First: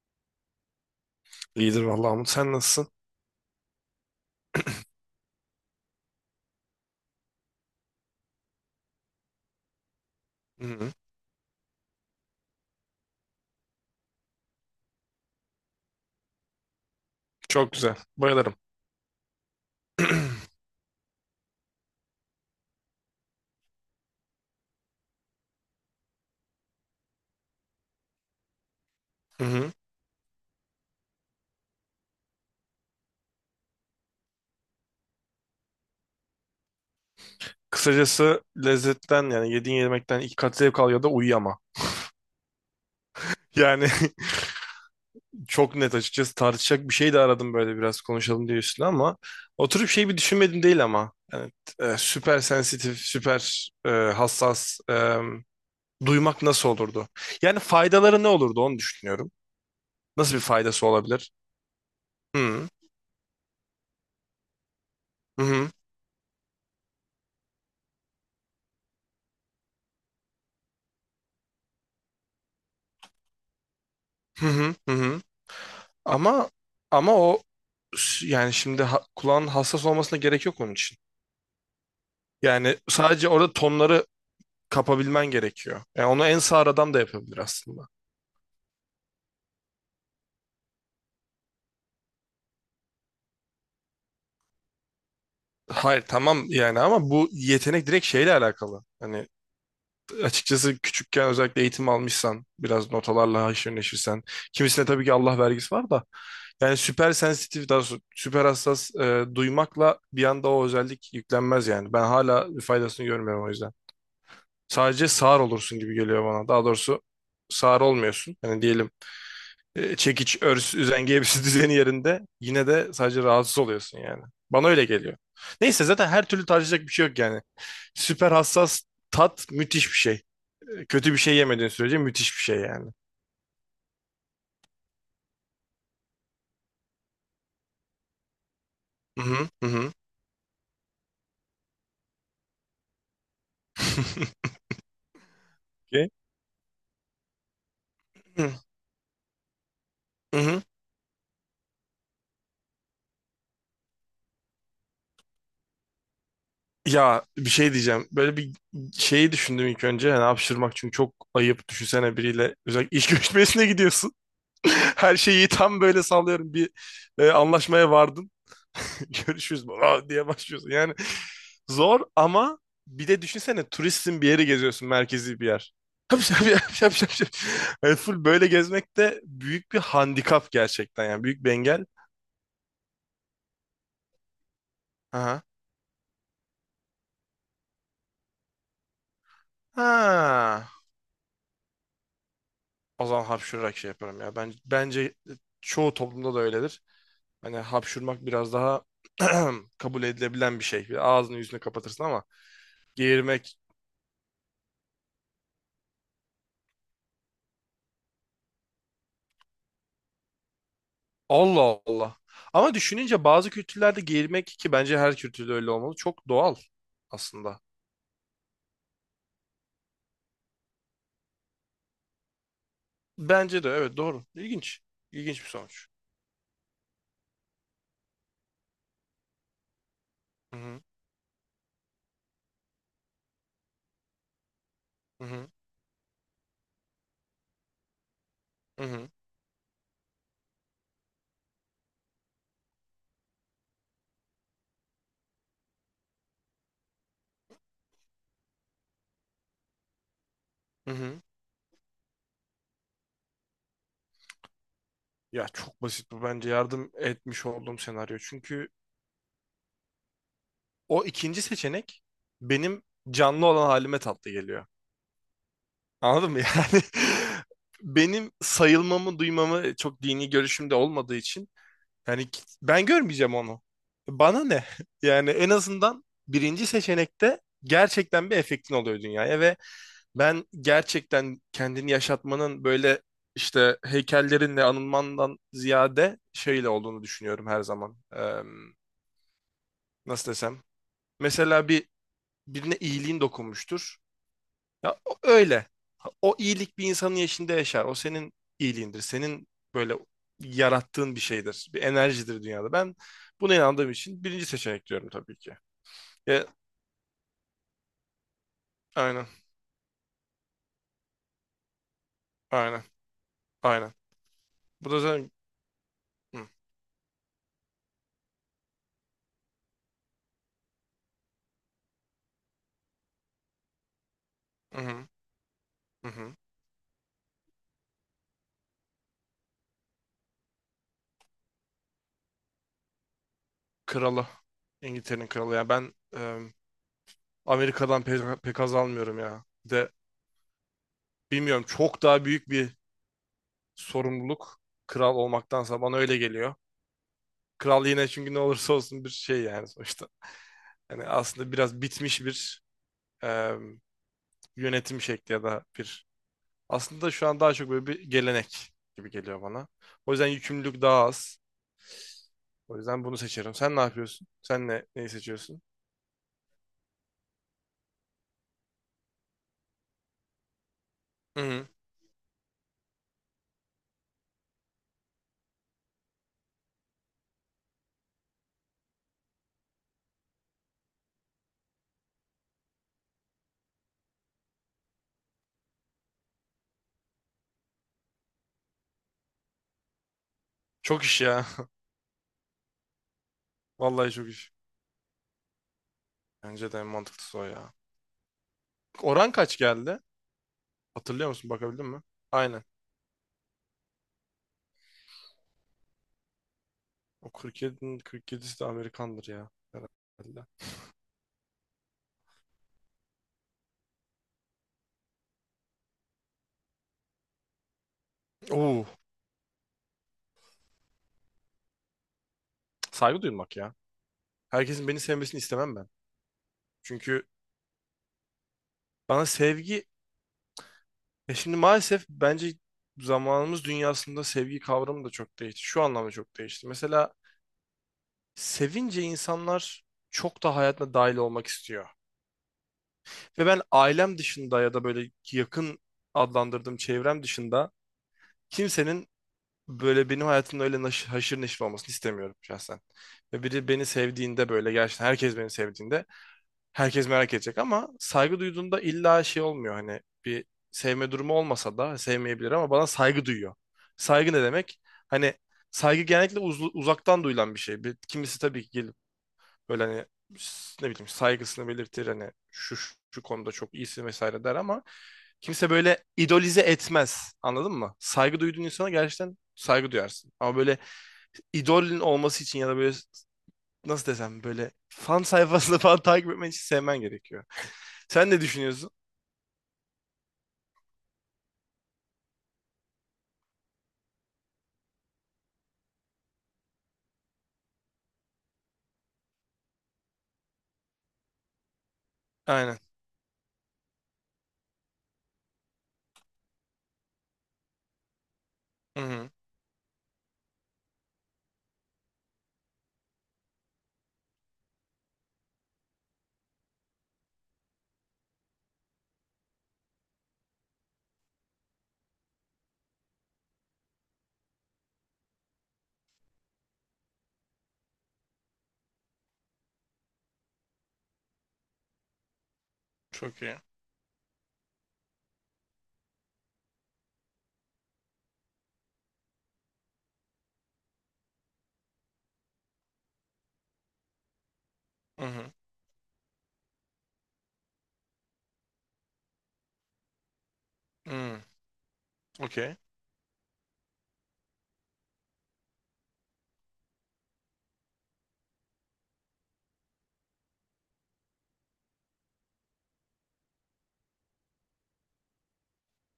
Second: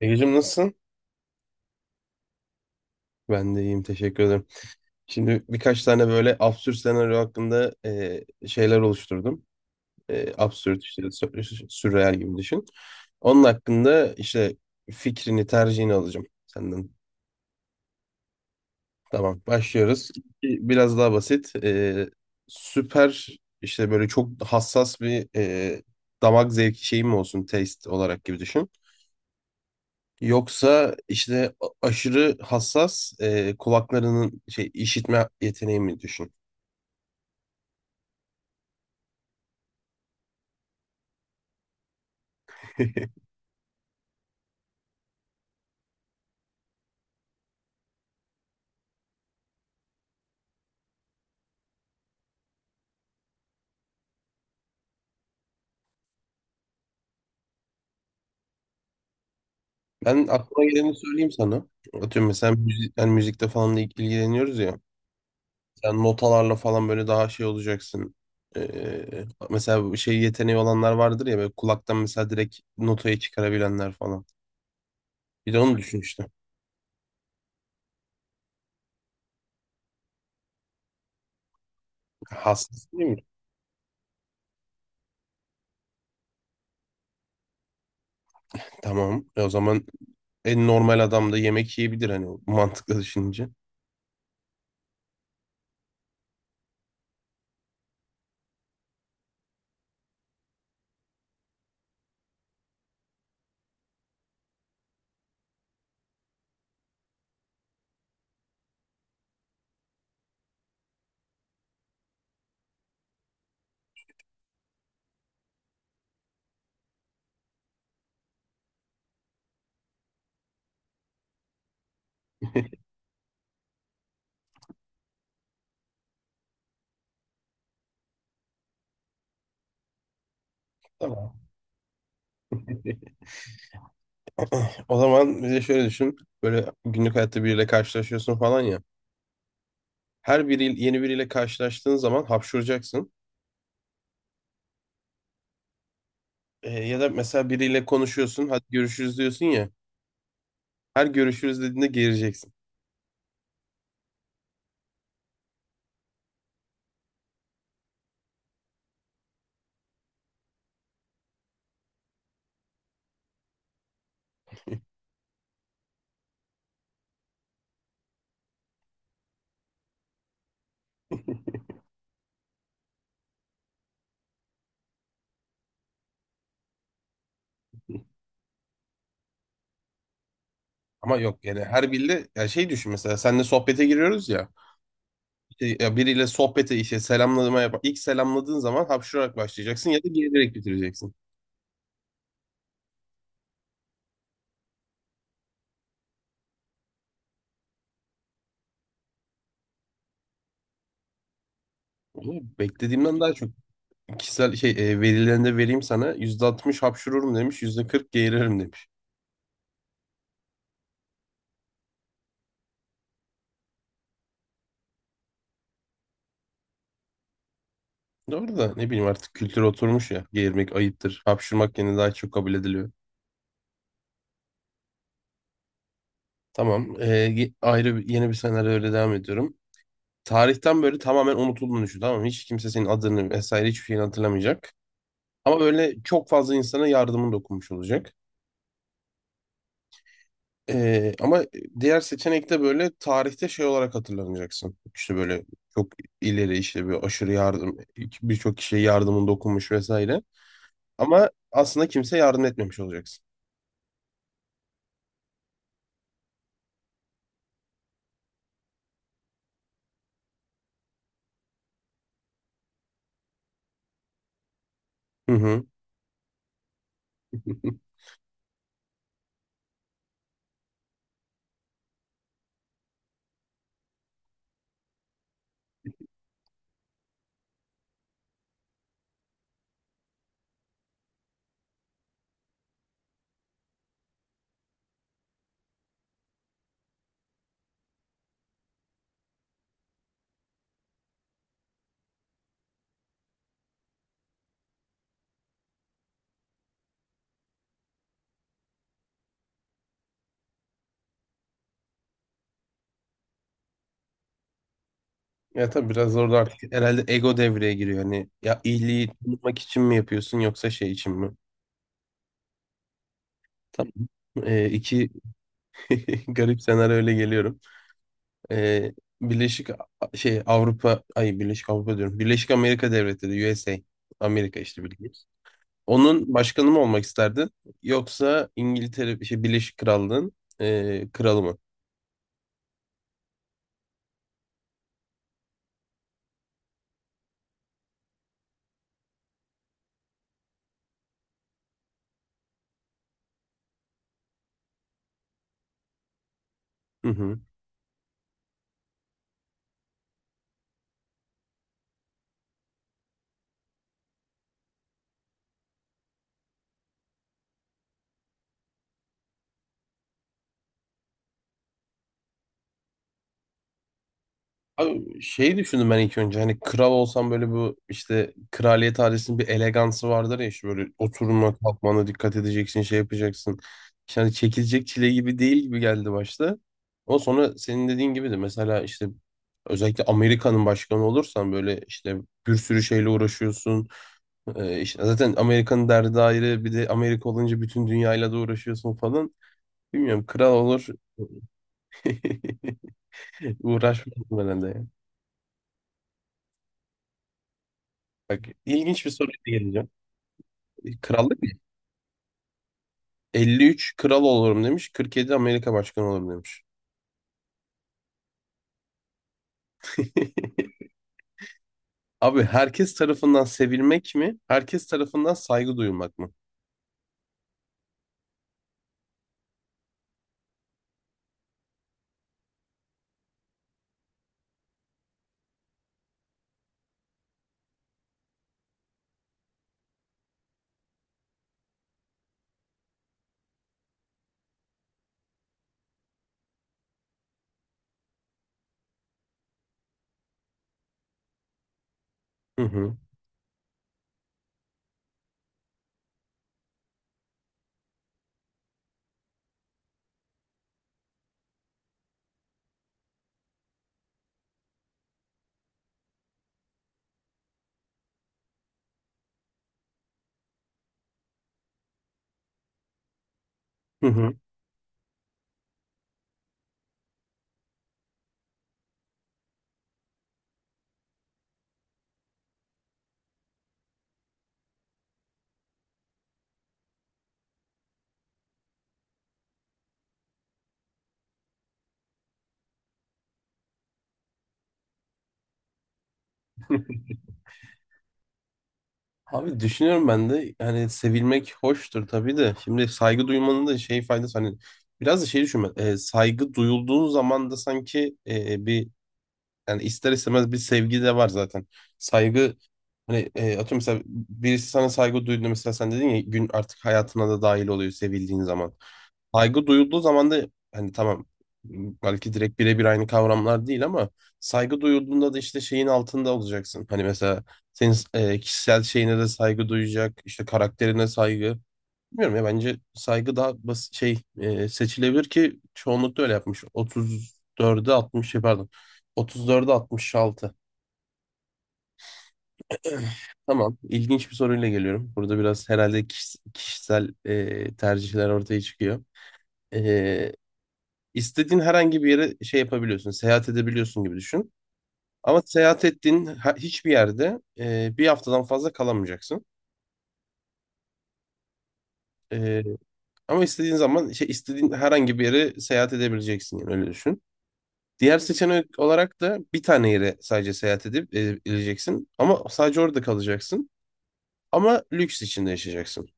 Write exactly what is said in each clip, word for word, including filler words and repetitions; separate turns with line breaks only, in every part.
Egecim nasılsın?
İyidir vallahi Umut. Sen nasılsın?
Ben de iyiyim, teşekkür ederim. Şimdi birkaç tane böyle absürt senaryo hakkında e, şeyler oluşturdum. E, absürt
Hı-hı.
işte sü- sürreal gibi düşün. Onun hakkında işte fikrini, tercihini alacağım senden.
Çok güzel. Bayılırım.
Tamam, başlıyoruz. Biraz daha basit. E, süper işte böyle çok hassas bir e, damak zevki şeyim olsun, taste olarak gibi düşün.
Hı-hı.
Yoksa işte a- aşırı hassas e, kulaklarının şey işitme yeteneği mi düşün?
Kısacası lezzetten yani yediğin yemekten iki kat zevk al ya da uyuyama. Yani çok net açıkçası tartışacak bir şey de aradım böyle biraz konuşalım diye üstüne ama oturup şey bir düşünmedim değil ama yani, e, süper sensitif, süper e, hassas e, duymak nasıl olurdu? Yani faydaları ne olurdu onu düşünüyorum.
Ben
Nasıl bir
aklıma
faydası
geleni
olabilir?
söyleyeyim sana. Atıyorum mesela
Hı-hı.
müzik, yani müzikte falan da ilgileniyoruz ya. Sen notalarla falan böyle daha şey olacaksın. E, mesela bu şey yeteneği olanlar vardır ya, böyle kulaktan mesela direkt notayı çıkarabilenler falan.
Hı-hı. Hı-hı.
Bir de onu düşün işte.
Ama ama o s- yani şimdi ha- kulağın hassas olmasına gerek yok onun için. Yani
Hassas değil mi?
sadece orada tonları kapabilmen gerekiyor. Yani onu en sağır adam da yapabilir aslında.
Tamam. E o zaman en normal adam da yemek yiyebilir hani, mantıklı düşününce.
Hayır tamam yani ama bu yetenek direkt şeyle alakalı. Hani açıkçası küçükken özellikle eğitim almışsan biraz notalarla haşır neşirsen. Kimisine tabii ki Allah vergisi var da. Yani süper sensitif daha doğrusu süper hassas e, duymakla bir anda o özellik yüklenmez yani. Ben hala faydasını görmüyorum o yüzden. Sadece sağır olursun gibi geliyor bana. Daha doğrusu sağır olmuyorsun. Hani diyelim e, çekiç, örs, üzengi hepsi düzeni yerinde. Yine de sadece rahatsız oluyorsun yani. Bana öyle geliyor. Neyse zaten her türlü tartışacak bir şey yok yani. Süper hassas tat müthiş bir şey. E, Kötü bir
Tamam.
şey yemediğin sürece müthiş bir şey yani.
O zaman bir de şöyle düşün. Böyle günlük hayatta biriyle karşılaşıyorsun falan ya.
Hı hı hı. Hı.
Her biri yeni biriyle karşılaştığın zaman hapşuracaksın.
Ki,
Ee, ya da mesela biriyle konuşuyorsun, hadi görüşürüz diyorsun ya.
hı hı.
Her görüşürüz dediğinde geleceksin.
Ya bir şey diyeceğim. Böyle bir şeyi düşündüm ilk önce. Yani hapşırmak çünkü çok ayıp. Düşünsene biriyle özellikle iş görüşmesine gidiyorsun. Her şeyi tam böyle sallıyorum bir e, anlaşmaya vardın. Görüşürüz baba diye başlıyorsun. Yani zor ama bir de düşünsene turistsin bir yeri geziyorsun merkezi bir yer. Şap şap şap şap şap. Şap. Yani full böyle gezmek de büyük bir handikap gerçekten
Ama
yani büyük
yok
bir
yani,
engel.
her biriyle ya şey düşün, mesela seninle sohbete giriyoruz ya.
Aha.
İşte ya biriyle sohbete işte selamlama yap. İlk selamladığın zaman hapşurarak başlayacaksın ya da gelerek
Ha.
bitireceksin.
O zaman hapşurarak şey yaparım ya. Ben, bence çoğu toplumda da öyledir. Hani hapşurmak biraz daha kabul edilebilen bir şey. Bir ağzını yüzünü kapatırsın ama
Oğlum, beklediğimden daha çok
geğirmek.
kişisel şey e, verilerinde vereyim sana. Yüzde altmış hapşururum demiş, yüzde kırk geğiririm demiş.
Allah Allah. Ama düşününce bazı kültürlerde giymek ki bence her kültürde öyle olmalı. Çok doğal aslında.
Doğru da ne bileyim, artık kültür oturmuş ya. Geğirmek ayıptır. Hapşırmak yine daha çok kabul ediliyor.
Bence de evet doğru. İlginç. İlginç bir sonuç.
Tamam. ee, ye- ayrı bir- yeni bir senaryo, öyle devam ediyorum.
Hı hı,
Tarihten böyle tamamen unutulduğunu düşün. Tamam mı? Hiç kimse senin adını vesaire hiçbir şeyini hatırlamayacak.
hı hı,
Ama böyle çok fazla insana yardımın dokunmuş olacak.
hı hı,
Ee, ama diğer seçenekte böyle tarihte şey olarak hatırlanacaksın. İşte böyle çok ileri işte bir aşırı yardım, birçok kişiye yardımın dokunmuş vesaire.
hı hı.
Ama aslında kimse yardım etmemiş olacaksın.
Ya çok basit bu bence yardım etmiş olduğum senaryo. Çünkü o ikinci seçenek benim canlı olan halime tatlı geliyor.
Hı hı.
Anladın mı? Yani benim sayılmamı duymamı çok dini görüşümde olmadığı için. Yani ki- ben görmeyeceğim onu. Bana ne? Yani en azından birinci seçenekte gerçekten bir efektin oluyor dünyaya ve ben gerçekten kendini yaşatmanın böyle işte heykellerinle anılmandan ziyade şeyle olduğunu düşünüyorum her zaman. Eee, nasıl desem? Mesela bir birine iyiliğin dokunmuştur. Ya o- öyle. O iyilik bir insanın yaşında yaşar. O senin iyiliğindir. Senin böyle yarattığın bir şeydir. Bir enerjidir dünyada. Ben buna inandığım için birinci seçenek diyorum tabii ki.
Ya tabii, biraz orada
Ya,
artık herhalde ego devreye giriyor. Hani ya iyiliği
aynen.
tanıtmak için mi yapıyorsun yoksa şey için mi?
Aynen.
Tam
Aynen.
e,
Bu da
iki
zaten hı,
garip senaryo öyle geliyorum. E, Birleşik A- şey Avrupa, ay Birleşik Avrupa diyorum. Birleşik Amerika Devletleri, U S A. Amerika
hı,
işte, bildiğimiz.
hı,
Onun
hı.
başkanı mı olmak isterdin? Yoksa İngiltere şey Birleşik Krallığın e, kralı mı?
Kralı. İngiltere'nin kralı. Yani ben e, Amerika'dan pe- pek, az almıyorum ya. Bir de bilmiyorum çok daha büyük bir sorumluluk kral olmaktansa bana öyle geliyor.
Hı hı.
Kral yine çünkü ne olursa olsun bir şey yani sonuçta. Yani aslında biraz bitmiş bir e, yönetim şekli ya da bir aslında şu an daha çok böyle bir gelenek gibi geliyor bana. O yüzden yükümlülük daha az. O yüzden bunu seçerim. Sen ne yapıyorsun? Sen ne neyi
Abi şey
seçiyorsun?
düşündüm ben ilk önce, hani kral olsam böyle, bu işte kraliyet ailesinin bir elegansı vardır ya, işte böyle
Hı
oturma
hı.
kalkmana dikkat edeceksin, şey yapacaksın. İşte hani çekilecek çile gibi değil gibi geldi başta. Ama sonra senin dediğin gibi de mesela işte özellikle Amerika'nın başkanı olursan böyle işte bir sürü şeyle uğraşıyorsun. Ee, işte zaten Amerika'nın derdi ayrı, bir de Amerika olunca bütün dünyayla da uğraşıyorsun falan. Bilmiyorum, kral olur
Çok iş ya. Vallahi
uğraşmaz
çok iş.
herhalde.
Bence de en mantıklısı o ya.
Bak, ilginç bir
Oran
soruyla
kaç
geleceğim.
geldi? Hatırlıyor
Krallık
musun? Bakabildin mi? Aynen.
elli üç kral olurum demiş, kırk yedi Amerika başkanı olurum demiş.
O kırk yedinin kırk yedisi de Amerikandır ya. Herhalde.
Abi, herkes tarafından sevilmek mi? Herkes tarafından saygı duyulmak mı?
Oo, saygı duymak ya. Herkesin beni sevmesini istemem ben. Çünkü bana sevgi. E şimdi maalesef bence zamanımız dünyasında sevgi kavramı da çok değişti. Şu anlamda çok değişti. Mesela sevince insanlar çok da hayatına dahil olmak istiyor.
Hı hı.
Ve ben ailem dışında ya da böyle yakın adlandırdığım çevrem dışında kimsenin böyle benim hayatımda öyle naş- haşır neşir olmasını istemiyorum şahsen. Ve biri beni sevdiğinde böyle gerçekten herkes beni sevdiğinde herkes merak edecek ama saygı duyduğunda illa şey olmuyor hani bir sevme durumu olmasa da sevmeyebilir ama bana saygı duyuyor.
Hı
Saygı
hı.
ne demek? Hani saygı genellikle uz- uzaktan duyulan bir şey. Bir, kimisi tabii ki böyle hani ne bileyim saygısını belirtir hani şu şu şu konuda çok iyisin vesaire der ama kimse böyle idolize etmez. Anladın mı? Saygı duyduğun insana gerçekten saygı duyarsın. Ama böyle idolün olması için ya da böyle nasıl desem böyle fan sayfasını falan takip etmen için sevmen gerekiyor. Sen ne düşünüyorsun?
Abi düşünüyorum ben de, hani sevilmek hoştur tabii de, şimdi saygı duymanın da şey faydası, hani biraz da şey düşünme, e, saygı duyulduğun zaman da sanki e, bir, yani ister istemez bir sevgi de var zaten. Saygı
Aynen.
hani e, atıyorum mesela, birisi sana saygı duyduğunda, mesela sen dedin ya, gün artık hayatına da dahil oluyor sevildiğin zaman.
Hı hı.
Saygı duyulduğu zaman da hani tamam, belki direkt birebir aynı kavramlar değil ama saygı duyulduğunda da işte şeyin altında olacaksın. Hani mesela senin e, kişisel şeyine de saygı duyacak, işte karakterine saygı. Bilmiyorum ya, bence saygı daha basit şey, e, seçilebilir ki çoğunlukla öyle yapmış. otuz dörde altmış şey, pardon. otuz dörde altmış altı.
Çok iyi.
Tamam. ilginç bir soruyla geliyorum. Burada biraz herhalde kişis- kişisel e, tercihler ortaya çıkıyor. E, istediğin herhangi bir yere şey yapabiliyorsun, seyahat edebiliyorsun gibi düşün.
Hı
Ama
hı.
seyahat ettiğin ha- hiçbir yerde e, bir haftadan fazla kalamayacaksın.
Hı.
E,
Okey.
ama istediğin zaman şey, istediğin herhangi bir yere seyahat edebileceksin. Yani öyle düşün. Diğer seçenek olarak da bir tane yere sadece seyahat edip edileceksin. Ama sadece orada kalacaksın. Ama lüks içinde yaşayacaksın.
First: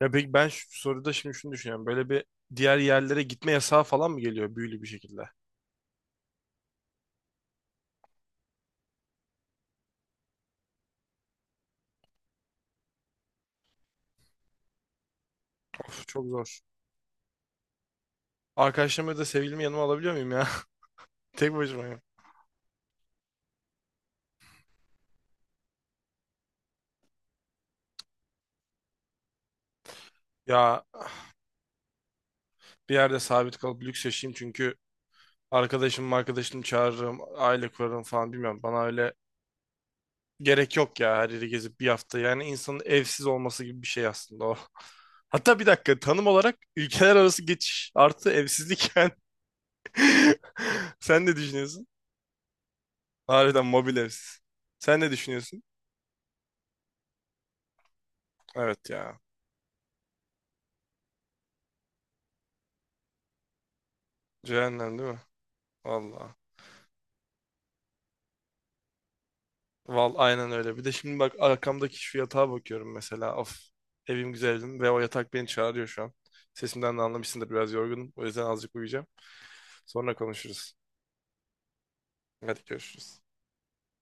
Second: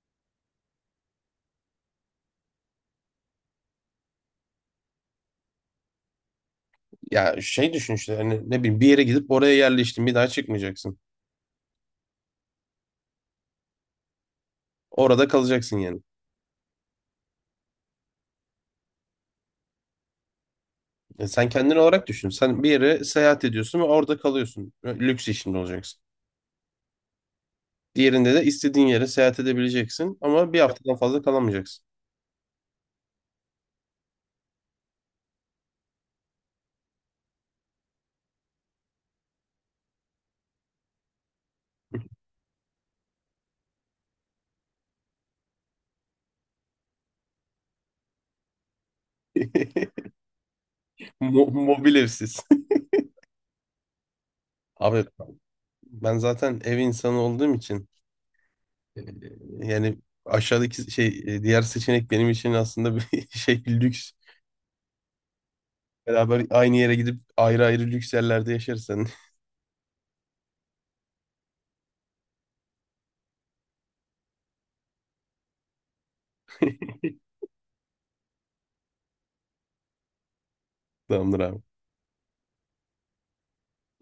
Ya peki ben şu soruda şimdi şunu düşünüyorum. Böyle bir diğer yerlere gitme yasağı falan mı geliyor büyülü bir şekilde?
Ya şey düşün işte, hani ne bileyim, bir yere gidip oraya yerleştin, bir daha çıkmayacaksın. Orada kalacaksın yani.
Of, çok zor. Arkadaşlarımı da sevgilimi yanıma alabiliyor muyum ya?
E, sen
Tek
kendin
başıma ya.
olarak düşün. Sen bir yere seyahat ediyorsun ve orada kalıyorsun. Lüks içinde olacaksın. Diğerinde de istediğin yere seyahat edebileceksin ama bir
Ya
haftadan fazla kalamayacaksın.
bir yerde sabit kalıp lüks yaşayayım çünkü arkadaşım arkadaşım çağırırım, aile kurarım falan bilmiyorum. Bana öyle gerek yok ya her yeri gezip bir hafta. Yani insanın evsiz olması gibi bir şey aslında o. Hatta bir dakika tanım olarak ülkeler arası geçiş artı evsizlik yani. Sen ne
Mo
düşünüyorsun?
mobil evsiz.
Harbiden mobil evsiz. Sen
Abi,
ne düşünüyorsun?
ben zaten ev insanı olduğum için
Evet
Ee,
ya.
yani aşağıdaki şey, e, diğer seçenek benim için aslında bir şey lüks.
Cehennem değil mi? Vallahi.
Beraber aynı yere gidip ayrı ayrı lüks yerlerde yaşarsan
Val aynen öyle. Bir de şimdi bak arkamdaki şu yatağa bakıyorum mesela. Of, evim güzeldim ve o yatak beni çağırıyor şu an. Sesimden de anlamışsındır biraz yorgunum. O yüzden azıcık uyuyacağım. Sonra konuşuruz.
tamamdır abi.
Hadi görüşürüz.